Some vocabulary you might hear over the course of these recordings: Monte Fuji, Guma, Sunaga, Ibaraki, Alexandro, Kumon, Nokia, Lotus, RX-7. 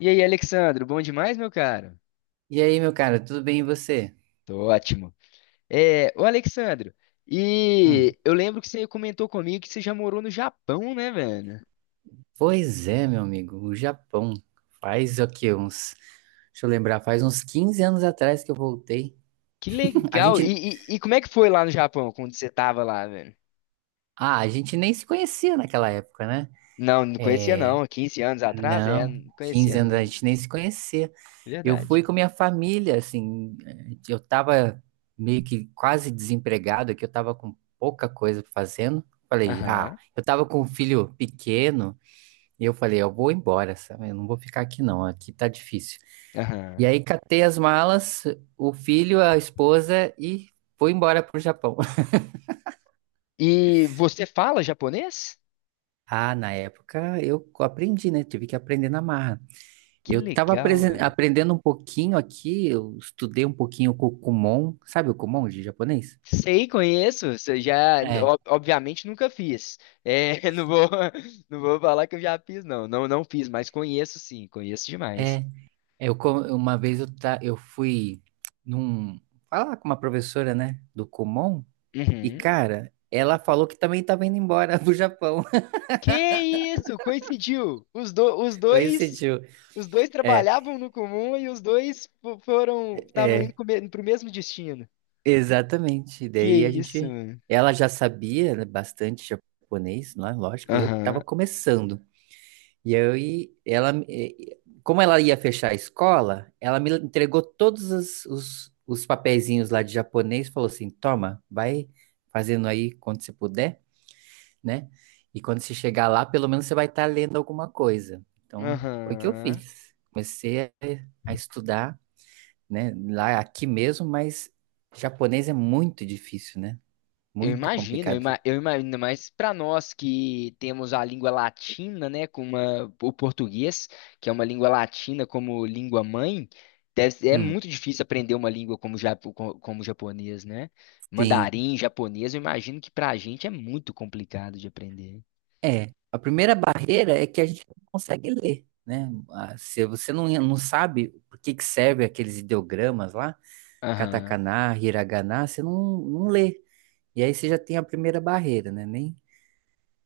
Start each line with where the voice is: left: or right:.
left: E aí, Alexandro, bom demais, meu caro?
right: E aí, meu cara, tudo bem e você?
left: Tô ótimo. É, ô Alexandro,
right: Hum,
left: e eu lembro que você comentou comigo que você já morou no Japão, né, velho?
right: pois é, meu amigo, o Japão. Faz o quê? Uns. Deixa eu lembrar, faz uns 15 anos atrás que eu voltei.
left: Que
right: A
left: legal! E,
right: gente.
left: e- e como é que foi lá no Japão, quando você tava lá, velho?
right: Ah, a gente nem se conhecia naquela época, né?
left: Não, não conhecia não. 15 anos atrás, é,
right: Não,
left: não
right: 15
left: conhecia
right: anos a
left: não.
right: gente nem se conhecia. Eu fui
left: Verdade.
right: com minha família, assim. Eu tava meio que quase desempregado, que eu tava com pouca coisa fazendo. Falei, ah,
left: Aham,
right: eu tava com um filho pequeno. E eu falei, eu vou embora, sabe? Eu não vou ficar aqui não, aqui tá difícil. E
left: aham.
right: aí catei as malas, o filho, a esposa e fui embora pro Japão.
left: E você fala japonês?
right: Ah, na época eu aprendi, né? Tive que aprender na marra.
left: Que
right: Eu tava
left: legal.
right: aprendendo um pouquinho aqui, eu estudei um pouquinho com o Kumon, sabe o Kumon de japonês?
left: Sei, conheço. Se Já,
right: É,
left: ob- Obviamente, nunca fiz. É, não vou falar que eu já fiz, não. Não, não fiz, mas conheço sim, conheço demais.
right: é. Eu, uma vez eu, eu fui num, falar com uma professora, né, do Kumon, e
left: Uhum.
right: cara, ela falou que também tava indo embora pro Japão.
left: Que isso? Coincidiu.
right: Coincidiu.
left: Os dois
right: É,
left: trabalhavam no comum e os dois foram, estavam indo
right: é.
left: para o mesmo destino.
right: Exatamente. E
left: Que
right: Daí a
left: isso,
right: gente.
left: mano?
right: Ela já sabia, né, bastante japonês, não é? Lógico, e eu estava
left: Aham,
right: começando. Como ela ia fechar a escola, ela me entregou todos os papeizinhos lá de japonês, falou assim: toma, vai fazendo aí quando você puder, né? E quando você chegar lá, pelo menos você vai estar lendo alguma coisa. Então, foi o que eu
left: aham.
right: fiz. Comecei a estudar, né? Lá aqui mesmo, mas japonês é muito difícil, né?
left: Eu
right: Muito
left: imagino, eu,
right: complicado.
left: ima- eu imagino, mas para nós que temos a língua latina, né, o português, que é uma língua latina como língua mãe, é
right: Hum,
left: muito difícil aprender uma língua como, como japonês, né?
right: sim.
left: Mandarim, japonês, eu imagino que para a gente é muito complicado de aprender.
right: É. A primeira barreira é que a gente não consegue ler, né? Ah, se você não sabe por que que serve aqueles ideogramas lá,
left: Aham,
right: katakana, hiragana, você não lê. E aí você já tem a primeira barreira, né? Nem...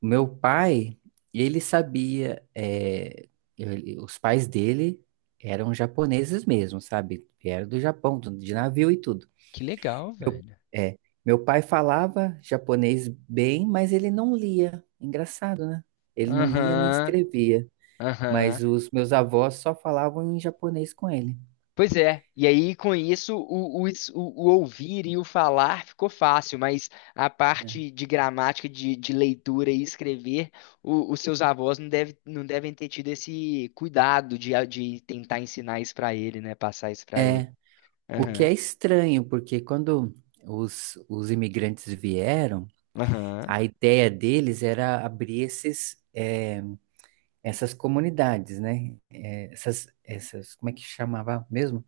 right: O meu pai, ele sabia, é, os pais dele eram japoneses mesmo, sabe? Vieram do Japão, de navio e tudo.
left: que legal,
right: Meu,
left: velho.
right: é, meu pai falava japonês bem, mas ele não lia. Engraçado, né? Ele não lia nem
left: Aham,
right: escrevia.
left: aham.
right: Mas os meus avós só falavam em japonês com ele.
left: Pois é, e aí com isso o ouvir e o falar ficou fácil, mas a
right: É,
left: parte de gramática, de leitura e escrever, os seus avós não, deve, não devem ter tido esse cuidado de, de tentar ensinar isso pra ele, né? Passar isso pra ele.
right: É, o que
left: Aham,
right: é estranho, porque quando os imigrantes vieram,
left: aham,
right: a ideia deles era abrir essas comunidades, né? É, essas, como é que chamava mesmo?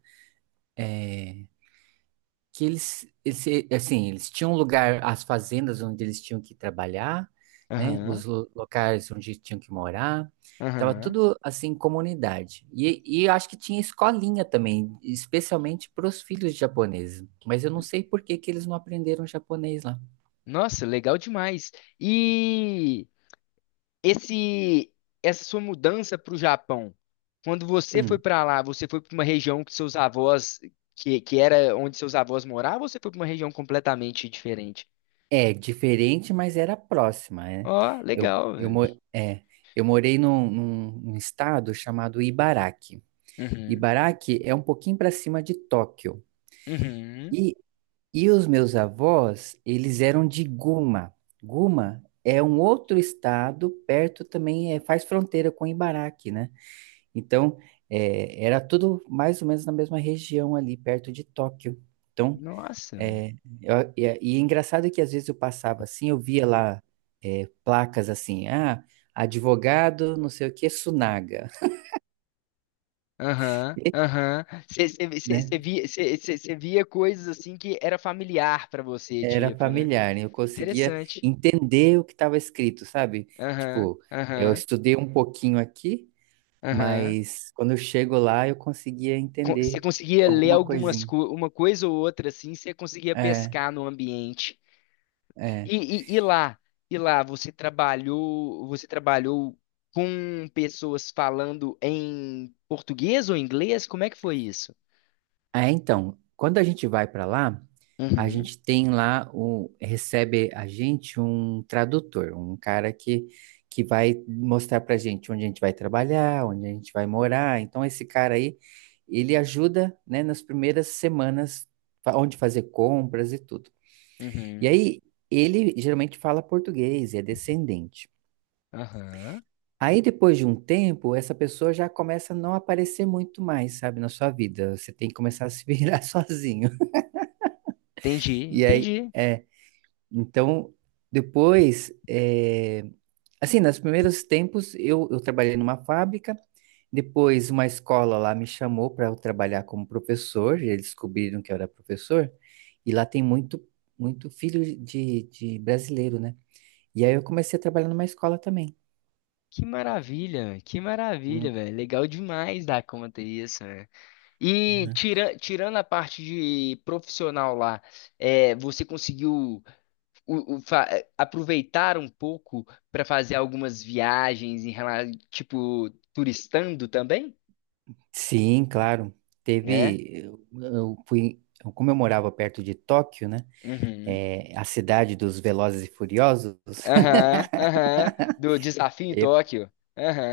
right: É, que eles, assim, eles tinham um lugar, as fazendas onde eles tinham que trabalhar, né?
left: aham,
right: Os locais onde tinham que morar. Tava
left: aham.
right: tudo assim, em comunidade. E eu acho que tinha escolinha também, especialmente para os filhos japoneses. Mas eu não sei por que que eles não aprenderam japonês lá.
left: Nossa, legal demais. E esse essa sua mudança para o Japão, quando você foi
right: Hum.
left: para lá, você foi para uma região que seus avós, que era onde seus avós moravam, ou você foi para uma região completamente diferente?
right: É diferente, mas era próxima, né?
left: Ó,
right: Eu,
left: legal,
right: eu,
left: velho.
right: mo- é, eu morei num, num estado chamado Ibaraki.
left: Uhum,
right: Ibaraki é um pouquinho para cima de Tóquio.
left: uhum.
right: e E os meus avós, eles eram de Guma. Guma é um outro estado, perto também, é, faz fronteira com Ibaraki, né? Então, é, era tudo mais ou menos na mesma região ali, perto de Tóquio. Então,
left: Nossa.
right: é, e é engraçado que às vezes eu passava assim, eu via lá é, placas assim, ah, advogado, não sei o que, Sunaga,
left: Aham, aham. Você
right: né?
left: via, cê via coisas assim que era familiar para você,
right: Era
left: tipo, né?
right: familiar, né? Eu conseguia
left: Interessante.
right: entender o que estava escrito, sabe?
left: Aham,
right: Tipo, eu
left: aham,
right: estudei um pouquinho aqui,
left: aham.
right: mas quando eu chego lá eu conseguia
left: Você
right: entender
left: conseguia ler
right: alguma
left: algumas
right: coisinha.
left: co uma coisa ou outra assim, você conseguia
right: É,
left: pescar no ambiente.
right: é.
left: E, e, e lá, e lá você trabalhou com pessoas falando em português ou inglês? Como é que foi isso?
right: É, então, quando a gente vai para lá, a
left: Uhum,
right: gente tem lá o recebe a gente um tradutor, um cara que vai mostrar para a gente onde a gente vai trabalhar, onde a gente vai morar. Então, esse cara aí, ele ajuda, né, nas primeiras semanas onde fazer compras e tudo. E
left: uhum,
right: aí ele geralmente fala português, é descendente.
left: aham.
right: Aí depois de um tempo, essa pessoa já começa a não aparecer muito mais, sabe, na sua vida. Você tem que começar a se virar sozinho.
left: Entendi,
right: E aí,
left: entendi.
right: é, então, depois, é, assim, nos primeiros tempos, eu trabalhei numa fábrica, depois uma escola lá me chamou para eu trabalhar como professor, e eles descobriram que eu era professor, e lá tem muito filho de brasileiro, né? E aí eu comecei a trabalhar numa escola também.
left: Que maravilha,
right: Hum,
left: velho. Legal demais dar conta isso, né? E
right: né?
left: tira, tirando a parte de profissional lá, é, você conseguiu aproveitar um pouco para fazer algumas viagens em relação, tipo, turistando também,
right: Sim, claro.
left: né?
right: Teve, como eu morava perto de Tóquio, né?
left: Uhum.
right: É, a cidade dos Velozes e Furiosos,
left: Aham, aham. Do desafio em Tóquio.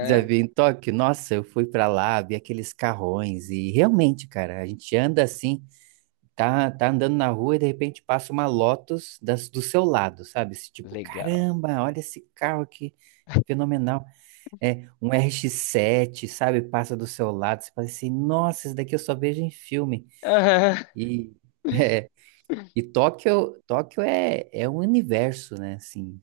right: já vi em Tóquio, nossa, eu fui pra lá, vi aqueles carrões e realmente, cara, a gente anda assim, tá andando na rua e de repente passa uma Lotus das, do seu lado, sabe? Esse tipo,
left: Legal.
right: caramba, olha esse carro aqui, fenomenal. É um RX-7, sabe? Passa do seu lado, você fala assim, nossa, esse daqui eu só vejo em filme.
left: Aham.
right: E é, e Tóquio é um universo, né? Assim,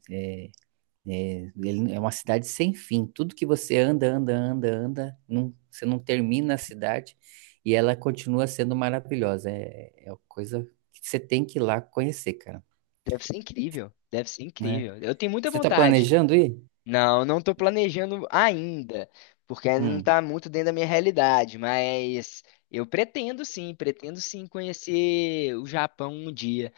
right: é, ele é uma cidade sem fim. Tudo que você anda, anda, anda, anda, você não termina a cidade e ela continua sendo maravilhosa. É uma coisa que você tem que ir lá conhecer, cara,
left: Deve ser incrível. Deve ser
right: né?
left: incrível. Eu tenho muita
right: Você está
left: vontade.
right: planejando ir?
left: Não, não tô planejando ainda, porque ainda não
right: Hum,
left: tá muito dentro da minha realidade, mas eu pretendo sim conhecer o Japão um dia.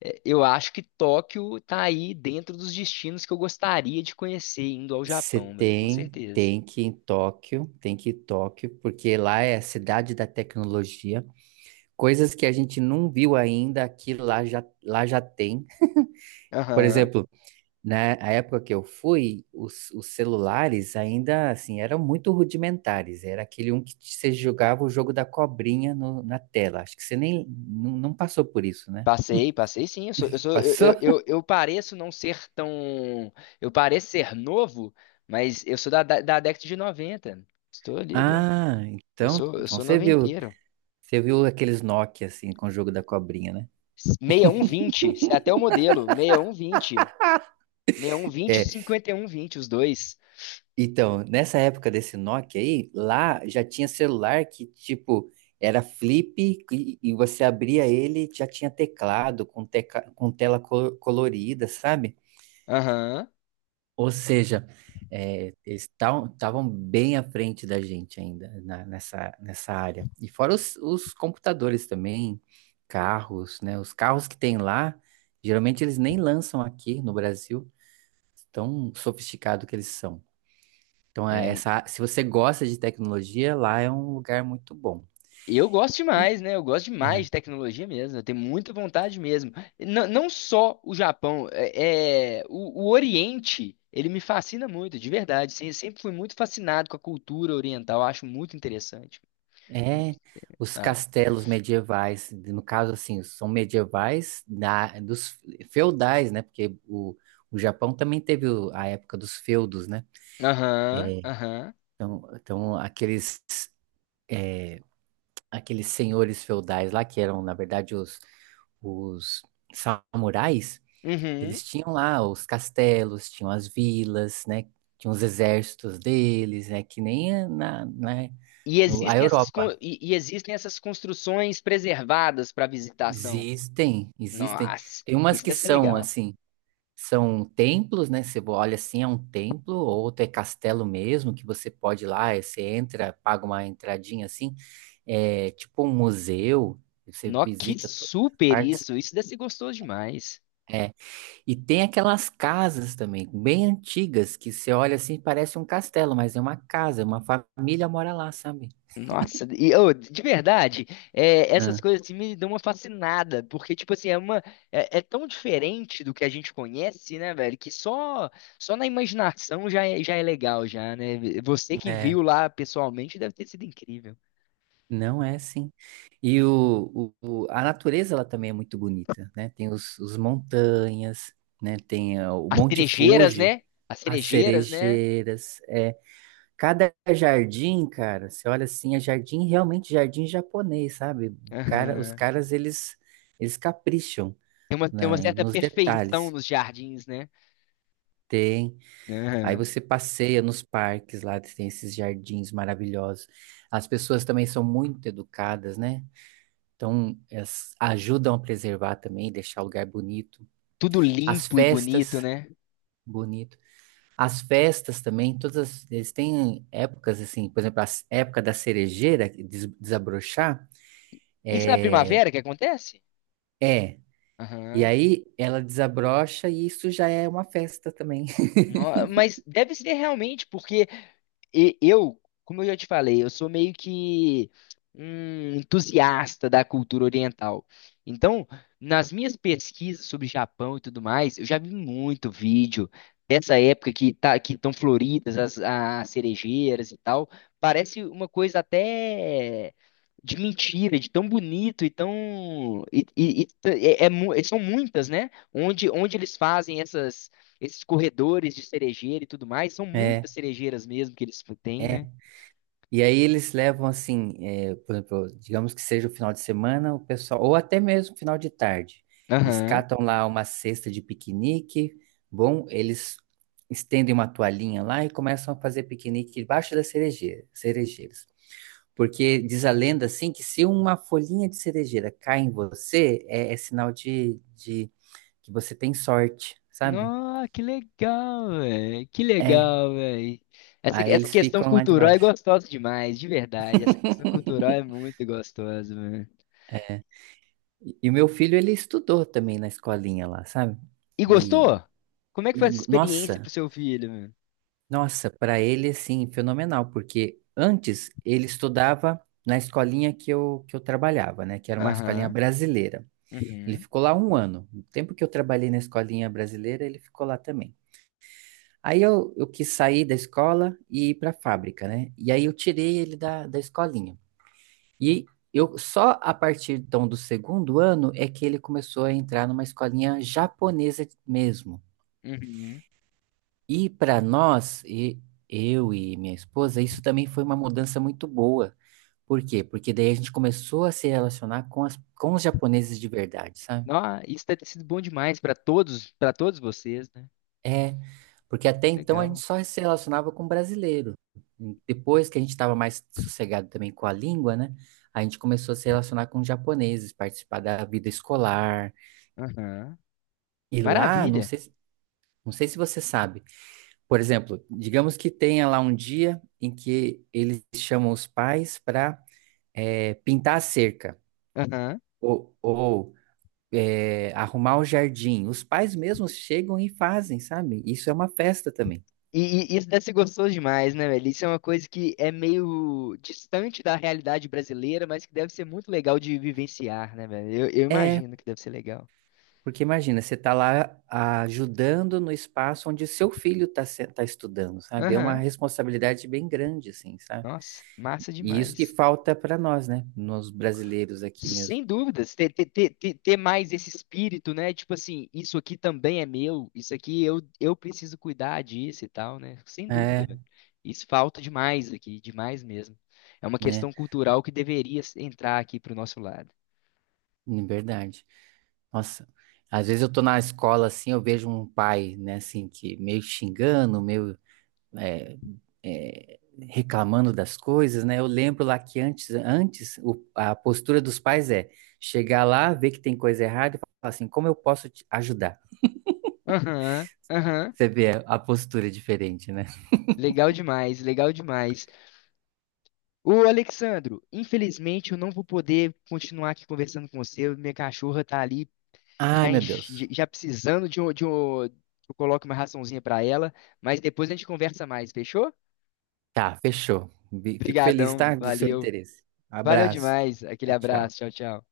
left: É, eu acho que Tóquio tá aí dentro dos destinos que eu gostaria de conhecer indo ao
right: você
left: Japão, velho, com certeza.
right: tem que ir em Tóquio, tem que ir em Tóquio, porque lá é a cidade da tecnologia. Coisas que a gente não viu ainda aqui lá já tem. Por
left: Aham.
right: exemplo, na época que eu fui, os celulares ainda assim eram muito rudimentares. Era aquele um que você jogava o jogo da cobrinha na tela. Acho que você nem não passou por isso, né?
left: Passei, passei sim. Eu sou, eu sou,
right: Passou?
left: eu pareço não ser tão. Eu pareço ser novo, mas eu sou da década de 90. Estou ali, do,
right: Ah,
left: eu
right: então
left: sou noventeiro.
right: você viu aqueles Nokia assim com o jogo da cobrinha, né?
left: 6120, é até o modelo. 6120, 6120 e um vinte e
right: É,
left: 5120, os dois.
right: então, nessa época desse Nokia aí, lá já tinha celular que tipo era flip e você abria ele, já tinha teclado com tela colorida, sabe?
left: Aham.
right: Ou seja, é, eles estavam bem à frente da gente ainda nessa, nessa área. E fora os computadores também, carros, né? Os carros que tem lá, geralmente eles nem lançam aqui no Brasil, tão sofisticado que eles são. Então, é essa, se você gosta de tecnologia, lá é um lugar muito bom.
left: Eu gosto demais, né? Eu gosto demais de tecnologia mesmo. Eu tenho muita vontade mesmo. Não, não só o Japão, o Oriente, ele me fascina muito, de verdade. Sim, eu sempre fui muito fascinado com a cultura oriental. Eu acho muito interessante.
right: É, os
left: Ah,
right: castelos medievais, no caso, assim, são medievais da, dos feudais, né? Porque o Japão também teve a época dos feudos, né?
left: aham,
right: É,
left: aham,
right: então, aqueles senhores feudais lá, que eram, na verdade, os samurais,
left: uhum.
right: eles tinham lá os castelos, tinham as vilas, né? Tinham os exércitos deles, né? Que nem na,
left: E
right: a
left: existem essas,
right: Europa.
left: e existem essas construções preservadas para visitação.
right: Existem, existem.
left: Nossa,
right: Tem umas
left: isso
right: que
left: deve ser
right: são
left: legal.
right: assim, são templos, né? Você olha assim, é um templo, outro é castelo mesmo, que você pode ir lá, aí você entra, paga uma entradinha assim, é tipo um museu, você
left: Nó, que
right: visita todas as
left: super
right: partes.
left: isso! Isso deve ser gostoso demais.
right: É. E tem aquelas casas também, bem antigas, que você olha assim, parece um castelo, mas é uma casa, uma família mora lá, sabe?
left: Nossa, e ô, de verdade, é, essas
right: Ah.
left: coisas assim me dão uma fascinada, porque tipo assim, é uma é, é tão diferente do que a gente conhece, né, velho, que só na imaginação já é legal já, né? Você que
right: É.
left: viu lá pessoalmente deve ter sido incrível.
right: Não é assim. E a natureza ela também é muito bonita, né? Tem os montanhas, né? Tem ah, o
left: As
right: Monte
left: cerejeiras,
right: Fuji,
left: né? As
right: as
left: cerejeiras, né?
right: cerejeiras. É. Cada jardim, cara, você olha assim, é jardim, realmente jardim japonês, sabe? O cara, os
left: Aham.
right: caras, eles capricham
left: Tem uma certa
right: nos
left: perfeição
right: detalhes.
left: nos jardins, né?
right: Tem. Aí
left: Aham.
right: você passeia nos parques lá, tem esses jardins maravilhosos. As pessoas também são muito educadas, né? Então, elas ajudam a preservar também, deixar o lugar bonito.
left: Tudo
right: As
left: limpo e bonito,
right: festas,
left: né?
right: bonito. As festas também, eles têm épocas assim, por exemplo, a época da cerejeira que desabrochar
left: Isso é na
right: é,
left: primavera que acontece?
right: é. E
left: Aham.
right: aí ela desabrocha e isso já é uma festa também.
left: Mas deve ser realmente, porque eu, como eu já te falei, eu sou meio que um entusiasta da cultura oriental. Então, nas minhas pesquisas sobre Japão e tudo mais, eu já vi muito vídeo dessa época que tá, que estão floridas as, as cerejeiras e tal. Parece uma coisa até de mentira, de tão bonito e tão e é- é mu- são muitas, né? Onde eles fazem essas esses corredores de cerejeira e tudo mais, são muitas cerejeiras mesmo que eles têm, né?
right: É. E aí eles levam assim, por exemplo, digamos que seja o final de semana, o pessoal, ou até mesmo final de tarde, eles
left: Aham.
right: catam lá uma cesta de piquenique, bom, eles estendem uma toalhinha lá e começam a fazer piquenique debaixo das cerejeiras. Porque diz a lenda assim que se uma folhinha de cerejeira cai em você, é sinal de que você tem sorte, sabe?
left: Nossa, que legal, velho. Que
right: É,
left: legal, velho.
right: aí
left: Essa
right: eles
left: questão
right: ficam lá
left: cultural é
right: debaixo.
left: gostosa demais, de verdade. Essa questão cultural é muito gostosa, mano.
right: E o meu filho, ele estudou também na escolinha lá, sabe?
left: E gostou?
right: E,
left: Como é que foi essa experiência pro
right: nossa,
left: seu filho, mano?
right: nossa, para ele, assim, fenomenal, porque antes ele estudava na escolinha que eu trabalhava, né? Que era uma escolinha
left: Aham.
right: brasileira. Ele
left: Uhum.
right: ficou lá um ano. No tempo que eu trabalhei na escolinha brasileira, ele ficou lá também. Aí eu quis sair da escola e ir para a fábrica, né? E aí eu tirei ele da escolinha. E eu só a partir então do 2º ano é que ele começou a entrar numa escolinha japonesa mesmo.
left: Uhum.
right: E para nós, eu e minha esposa, isso também foi uma mudança muito boa. Por quê? Porque daí a gente começou a se relacionar com com os japoneses de verdade, sabe?
left: Nó, isso deve ter sido bom demais para todos vocês, né?
right: É, porque até então a gente
left: Legal.
right: só se relacionava com brasileiro. Depois que a gente estava mais sossegado também com a língua, né? A gente começou a se relacionar com japoneses, participar da vida escolar.
left: Aham.
right: E lá, não
left: Maravilha.
right: sei, Não sei se você sabe. Por exemplo, digamos que tenha lá um dia em que eles chamam os pais para pintar a cerca
left: Aham.
right: ou, ou, arrumar o jardim. Os pais mesmos chegam e fazem, sabe? Isso é uma festa também.
left: E isso deve ser gostoso demais, né, velho? Isso é uma coisa que é meio distante da realidade brasileira, mas que deve ser muito legal de vivenciar, né, velho? Eu
right: É,
left: imagino que deve ser legal.
right: porque imagina, você está lá ajudando no espaço onde seu filho está tá estudando, sabe? É uma
left: Aham,
right: responsabilidade bem grande, assim, sabe?
left: nossa, massa
right: E isso que
left: demais.
right: falta para nós, né? Nos brasileiros aqui mesmo.
left: Sem dúvidas, ter mais esse espírito, né? Tipo assim, isso aqui também é meu, isso aqui eu preciso cuidar disso e tal, né? Sem dúvida,
right: É,
left: velho. Isso falta demais aqui, demais mesmo. É uma
right: né?
left: questão cultural que deveria entrar aqui pro nosso lado.
right: Verdade. Nossa, às vezes eu tô na escola assim, eu vejo um pai, né, assim, que meio xingando, é, é, reclamando das coisas, né? Eu lembro lá que antes, antes a postura dos pais é chegar lá, ver que tem coisa errada e falar assim, como eu posso te ajudar?
left: Aham, aham.
right: Você vê a postura diferente, né?
left: Legal demais, legal demais. Ô, Alexandro, infelizmente eu não vou poder continuar aqui conversando com você. Minha cachorra tá ali
right: Ai,
left: já,
right: meu Deus.
left: já precisando de um, que eu coloque uma raçãozinha pra ela, mas depois a gente conversa mais, fechou?
right: Tá, fechou. Fico feliz, tá,
left: Obrigadão,
right: do seu
left: valeu.
right: interesse.
left: Valeu
right: Abraço.
left: demais. Aquele
right: Tchau,
left: abraço,
right: tchau.
left: tchau, tchau.